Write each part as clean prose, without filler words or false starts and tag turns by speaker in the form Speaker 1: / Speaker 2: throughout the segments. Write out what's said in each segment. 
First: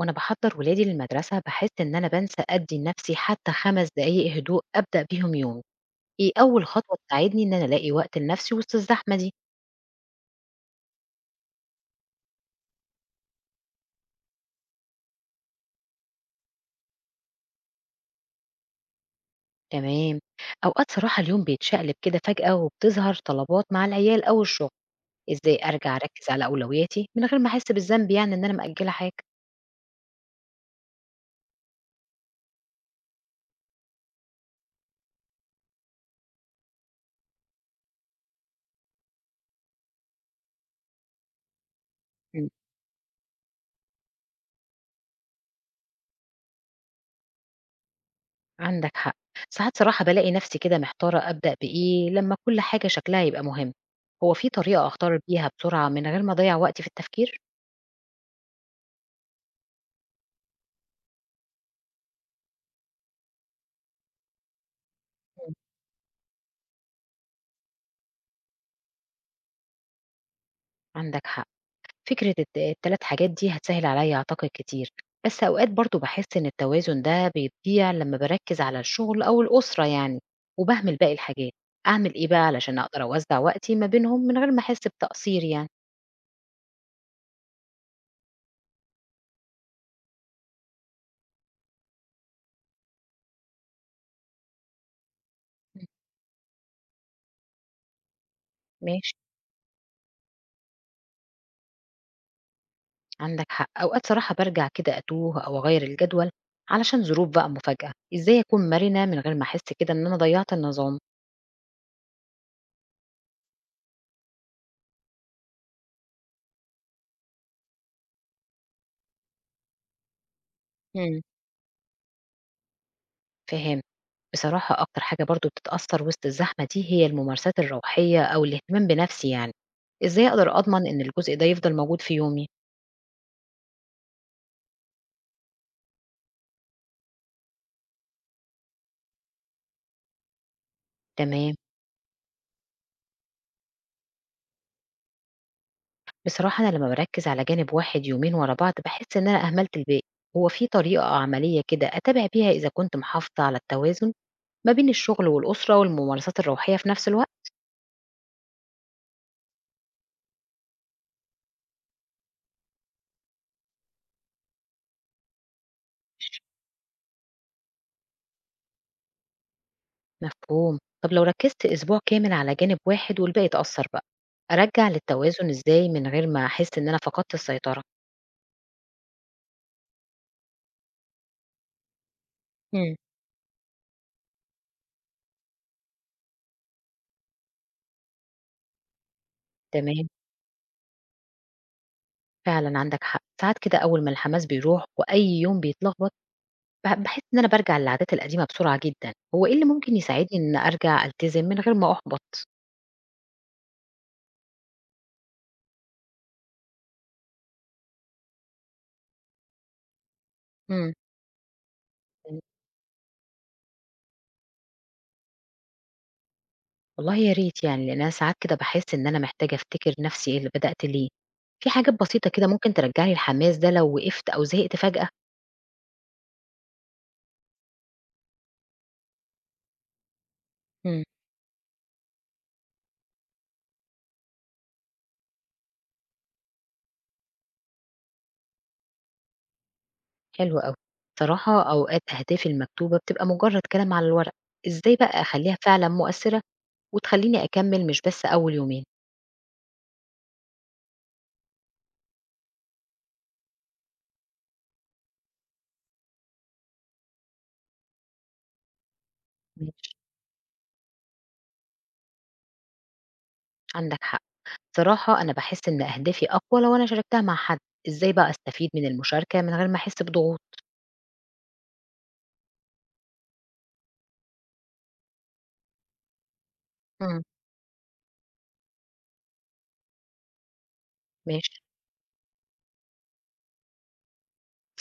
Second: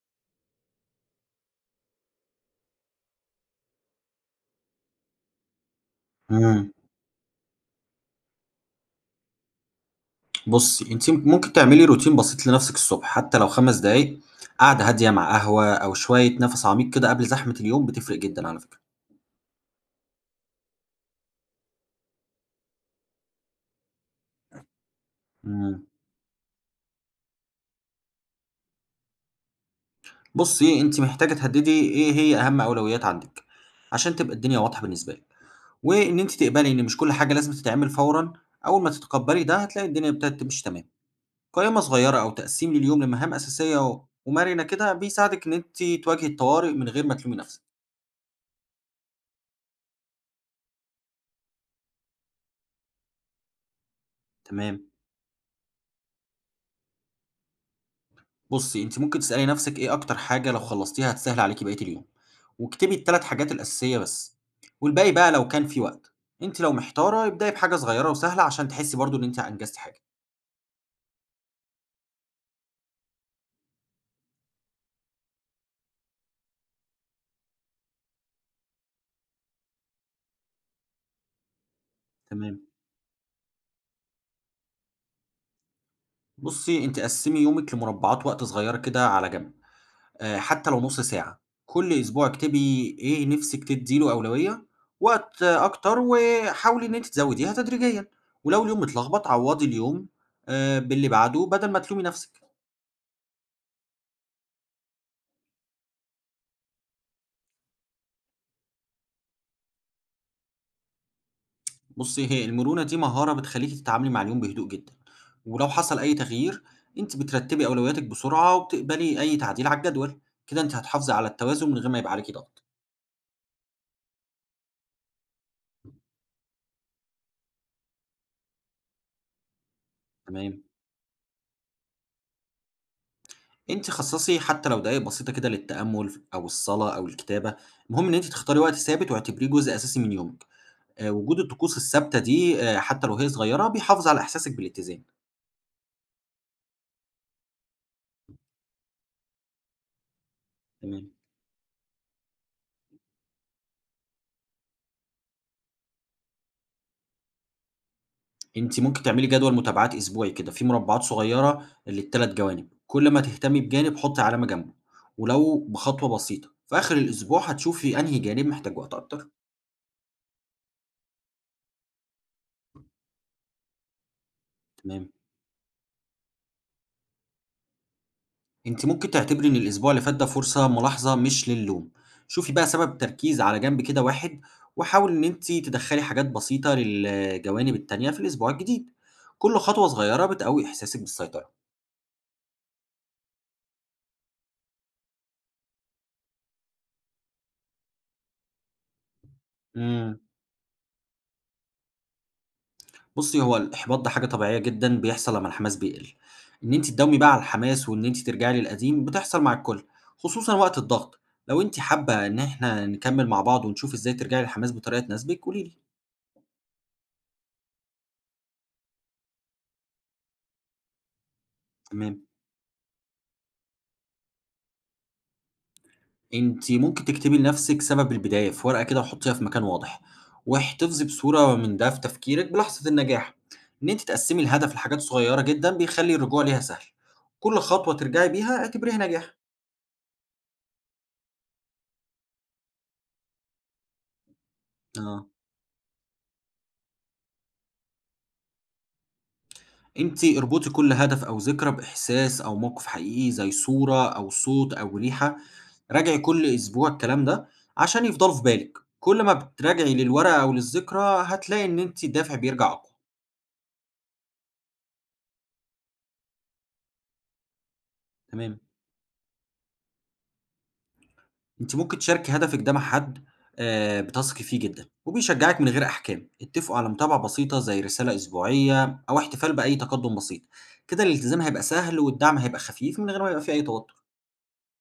Speaker 1: وأنا بحضّر ولادي للمدرسة باحس إن أنا بانسى أدّي لنفسي حتى 5 دقايق هدوء أبدأ بيهم يومي، إيه أول
Speaker 2: إمم،
Speaker 1: خطوة تساعدني إن أنا ألاقي وقت لنفسي وسط الزحمة دي؟
Speaker 2: بُصّي، أنتِ ممكن تعملي روتين بسيط لنفسِك الصبح، حتى لو 5 دقايق قعدة هادية مع قهوة أو شوية نفس عميق كده قبل زحمة اليوم بتفرق جدًا على فكرة.
Speaker 1: تمام، أوقات صراحة اليوم بيتشقلب كده فجأة وبتظهر طلبات مع العيال أو الشغل، إزاي
Speaker 2: إمم.
Speaker 1: أرجع أركّز على أولوياتي من غير ما أحس بالذنب يعني إن أنا مأجّلة حاجة؟
Speaker 2: بُصّي، أنتِ محتاجة تحددي إيه هي أهم أولويات عندِك، عشان تبقى الدنيا واضحة بالنسبة لِك، وإن أنتِ تقبلي إن مش كل حاجة لازم تتعمل فورًا، أول ما تتقبلي ده هتلاقي الدنيا ابتدت تمشي تمام. قائمة صغيرة أو
Speaker 1: إمم،
Speaker 2: تقسيم لليوم لمهام أساسية و ومرنة كده بيساعدِك إن أنتِ تواجهي الطوارئ من غير ما تلومي نفسِك.
Speaker 1: عندك حق، ساعات صراحة بالاقي نفسي كده محتارة أبدأ بإيه لمّا كل حاجة شكلها يبقى مهم، هو في طريقة
Speaker 2: تمام.
Speaker 1: أختار بيها بسرعة من غير ما أضيّع وقتي في التفكير؟
Speaker 2: بُصّي، أنتِ ممكن تسألي نفسِك إيه أكتر حاجة لو خلّصتيها هتسهِّل عليكِ بقية اليوم، واكتبي ال3 حاجات الأساسية بس، والباقي بقى لو
Speaker 1: إمم،
Speaker 2: كان في وقت. أنتِ لو محتارة ابدئي بحاجة صغيرة وسهلة عشان تحسّي برضه إن أنتِ أنجزتِ حاجة.
Speaker 1: عندك حق. فكرة ال3 حاجات دي هتسهّل عليَّ أعتقد كتير، بس أوقات برضه باحس إن التوازن ده بيضيع لمّا باركّز على الشغل أو الأسرة يعني، وباهمل باقي الحاجات، أعمل إيه بقى
Speaker 2: تمام.
Speaker 1: علشان أقدر أوزّع وقتي ما بينهم من غير ما أحس بتقصير يعني؟
Speaker 2: بُصّي، أنتِ قسّمي يومِك لمربعات وقت صغيرة كده على جنب، حتى لو نُص ساعة، كل أسبوع اكتبي إيه نِفْسِك تدّي له أولوية، وقت
Speaker 1: إمم.
Speaker 2: أكتر وحاولي إن أنتِ تزوّديها تدريجيًا، ولو اليوم
Speaker 1: ماشي،
Speaker 2: متلخبط عوّضي اليوم باللي بعده بدل ما تلومي نفسِك.
Speaker 1: عندك حق، أوقات صراحة بارجع كده أتوه أو أغيّر الجدول علشان ظروف بقى مفاجأة، إزاي أكون مرنة من غير ما أحس كده إن أنا ضيّعت النظام؟
Speaker 2: بُصّي، هي المرونة دي مهارة بتخلّيكِ تتعاملي مع اليوم بهدوء جدًا، ولو حصل أي تغيير أنتِ بترتّبي أولوياتِك بسرعة وبتقبلي أي تعديل على الجدول، كده أنتِ هتحافظي
Speaker 1: إمم.
Speaker 2: على التوازن من غير ما يبقى عليكِ ضغط،
Speaker 1: فهمت. بصراحة أكتر حاجة برضه بتتأثّر وسط الزحمة دي هي الممارسات الروحية أو الاهتمام بنَفْسي يعني، إزاي أقدر
Speaker 2: تمام،
Speaker 1: أضمن إن الجزء ده يفضل موجود في يومي؟
Speaker 2: أنتِ خصّصي حتى لو دقايق بسيطة كده للتأمل أو الصلاة أو الكتابة، المهم إن أنتِ تختاري وقت ثابت واعتبريه جزء أساسي من يومِك، وجود
Speaker 1: تمام،
Speaker 2: الطقوس الثابتة دي حتى لو هي صغيرة بيحافظ على إحساسِك بالاتزان،
Speaker 1: بصراحة أنا لمّا باركّز على جانب واحد يومين ورا بعض باحس إن أنا أهملت الباقي، هو في طريقة
Speaker 2: تمام.
Speaker 1: عملية كده أتابع بيها إذا كنت محافظة على التوازن ما بين الشغل والأسرة والممارسات الروحية في نَفْس الوقت؟
Speaker 2: أنتِ ممكن تعملي جدول متابعات أسبوعي كده، فيه مربعات صغيرة لل3 جوانب، كل ما تهتمي بجانب حُطّي علامة جنبه، ولو بخطوة بسيطة، في آخر الأسبوع هتشوفي أنهي جانب محتاج وقت أكتر.
Speaker 1: مفهوم. طَب لو ركّزت أسبوع كامل على جانب واحد والباقي اتأثّر بقى، أرجّع
Speaker 2: تمام،
Speaker 1: للتوازن إزاي من غير ما أحس إن أنا فقدت السيطرة؟
Speaker 2: أنتِ ممكن تعتبري إن الأسبوع اللي فات ده فرصة ملاحظة مش للوم، شوفي بقى
Speaker 1: إمم.
Speaker 2: سبب تركيز على جنب كده واحد، وحاولي إن أنتِ تدخّلي حاجات بسيطة للجوانب التانية في الأسبوع الجديد، كل خطوة
Speaker 1: تمام،
Speaker 2: صغيرة بتقوي إحساسِك بالسيطرة.
Speaker 1: فعلًا عندك حق، ساعات كده أول ما الحماس بيروح وأي يوم بيتلخبط باحس إن أنا بارجع للعادات القديمة بسرعة جدًا، هو إيه اللي ممكن
Speaker 2: إمم.
Speaker 1: يساعدني إن أرجع ألتزم من غير ما أُحبط؟
Speaker 2: بُصّي، هو الإحباط ده حاجة طبيعية جدًا بيحصل لمّا الحماس بيقل. إن أنتِ تداومي بقى على الحماس وإن أنتِ ترجعي للقديم بتحصل مع الكل، خصوصًا وقت
Speaker 1: إمم.
Speaker 2: الضغط. لو أنتِ حابة إن
Speaker 1: إمم،
Speaker 2: إحنا نكمّل مع بعض ونشوف إزاي ترجعي للحماس بطريقة تناسبِك قولي لي.
Speaker 1: والله يا ريت يعني، لأن أنا ساعات كده باحس إن أنا محتاجة أفتكر نفسي إيه اللي بدأت ليه، في حاجات
Speaker 2: تمام.
Speaker 1: بسيطة كده ممكن ترجّع لي الحماس ده لو وقفت أو زهقت فجأة؟
Speaker 2: أنتِ ممكن تكتبي لنفسِك سبب البداية في ورقة كده وحُطّيها في مكان واضح،
Speaker 1: إمم.
Speaker 2: واحتفظي بصورة من ده في تفكيرِك بلحظة النجاح. إن أنتِ تقسّمي الهدف لحاجات صغيرة جدًا بيخلّي الرجوع ليها سهل. كل خطوة ترجعي بيها اعتبريها نجاح.
Speaker 1: حلو أوي، بصراحة أوقات أهدافي المكتوبة بتبقى مجرد كلام على الورق، إزاي بقى
Speaker 2: آه.
Speaker 1: أخلّيها فعلًا مؤثرة وتخلّيني أكمل مش بس أول يومين؟
Speaker 2: أنتِ اربطي كل هدف أو ذكرى بإحساس أو موقف حقيقي زي صورة أو صوت أو ريحة، راجعي كل أسبوع الكلام ده عشان يفضلوا في بالِك، كل ما
Speaker 1: ماشي.
Speaker 2: بتراجعي للورقة أو للذكرى هتلاقي إن أنتِ الدافع بيرجع أقوى،
Speaker 1: عندك حق. صراحة أنا باحس إن أهدافي أقوى لو أنا شاركتها مع حد، إزاي بقى
Speaker 2: تمام،
Speaker 1: أستفيد من المشاركة من غير ما أحس بضغوط؟
Speaker 2: أنتِ ممكن تشاركي هدفِك ده مع حد بتثقي فيه جدًا وبيشجعِك من غير أحكام، اتفقوا على متابعة
Speaker 1: امم.
Speaker 2: بسيطة زي رسالة أسبوعية أو احتفال بأي تقدم بسيط، كده الالتزام
Speaker 1: ماشي،
Speaker 2: هيبقى سهل والدعم هيبقى خفيف من غير ما يبقى في أي توتر،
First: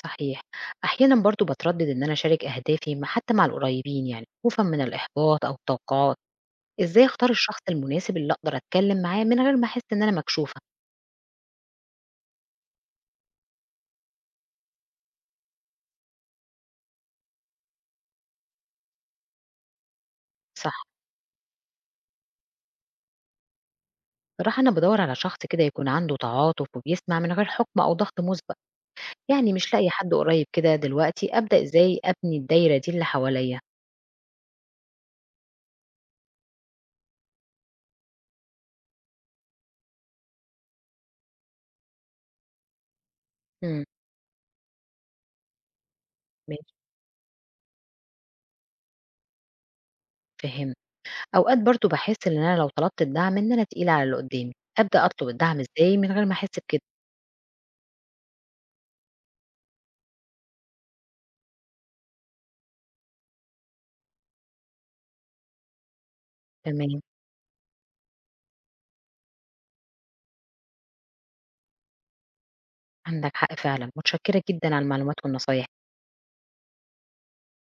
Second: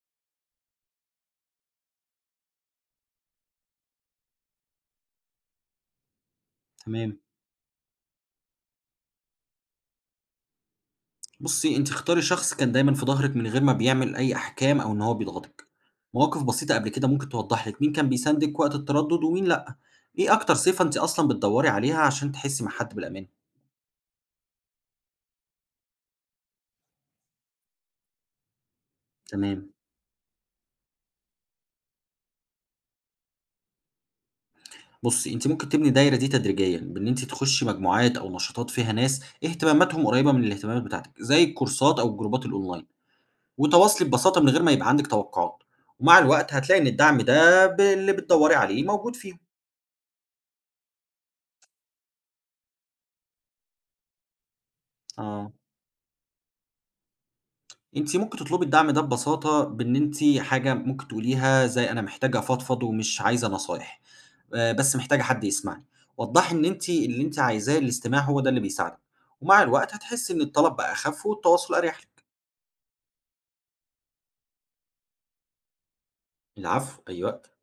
Speaker 1: صحيح. أحيانًا برضه باتردد إن أنا أشارك أهدافي حتى مع القريبين يعني، خوفًا من الإحباط أو التوقعات، إزاي
Speaker 2: تمام.
Speaker 1: أختار الشخص المناسب اللي أقدر أتكلم معاه من غير ما أحس إن أنا مكشوفة؟
Speaker 2: بُصّي، أنتِ اختاري شخص كان دايمًا في ضهرِك من غير ما بيعمل أي أحكام أو إن هو بيضغطِك. مواقف بسيطة قبل كده ممكن توضّح لِك مين كان بيساندِك وقت التردُّد ومين لأ. إيه أكتر
Speaker 1: صح،
Speaker 2: صفة أنتِ أصلًا بتدوّري عليها عشان تحسّي مع حد بالأمان؟
Speaker 1: بصراحة أنا بادوّر على شخص كده يكون عنده تعاطف وبيسمع من غير حكم أو ضغط مسبق، يعني
Speaker 2: تمام.
Speaker 1: مش لاقية حد قريب كده دلوقتي، أبدأ إزاي أبني الدايرة دي اللي حواليّا؟
Speaker 2: بُصّي، أنتِ ممكن تبني الدايرة دي تدريجيًا بإن أنتِ تخُشّي مجموعات أو نشاطات فيها ناس اهتماماتهم قريّبة من الاهتمامات بتاعتِك، زي الكورسات أو الجروبات الأونلاين،
Speaker 1: امم.
Speaker 2: وتواصلي ببساطة من غير ما يبقى عندِك توقُّعات. ومع الوقت
Speaker 1: ماشي،
Speaker 2: هتلاقي إن الدعم ده اللي بتدوّري عليه موجود فيهم.
Speaker 1: فهمت. أوقات برضه باحس إن أنا لو طلبت الدعم إن أنا تقيلة على اللي قدّامي، أبدأ أطلب
Speaker 2: آه.
Speaker 1: الدعم إزاي من غير ما أحس بكده؟
Speaker 2: أنتِ ممكن تطلبي الدعم ده ببساطة بإن أنتِ حاجة ممكن تقوليها زي أنا محتاجة أفضفض ومش عايزة نصايح، بس محتاجة حد يسمعني. وضّحي إن أنتِ
Speaker 1: تمام،
Speaker 2: اللي أنتِ عايزاه الاستماع هو ده اللي بيساعدِك، ومع الوقت هتحسي إن الطلب بقى أخف والتواصل أريح لِك.
Speaker 1: عندك حق فعلًا، متشكرة جدًا على المعلومات والنصايح.
Speaker 2: العفو، أي وقت.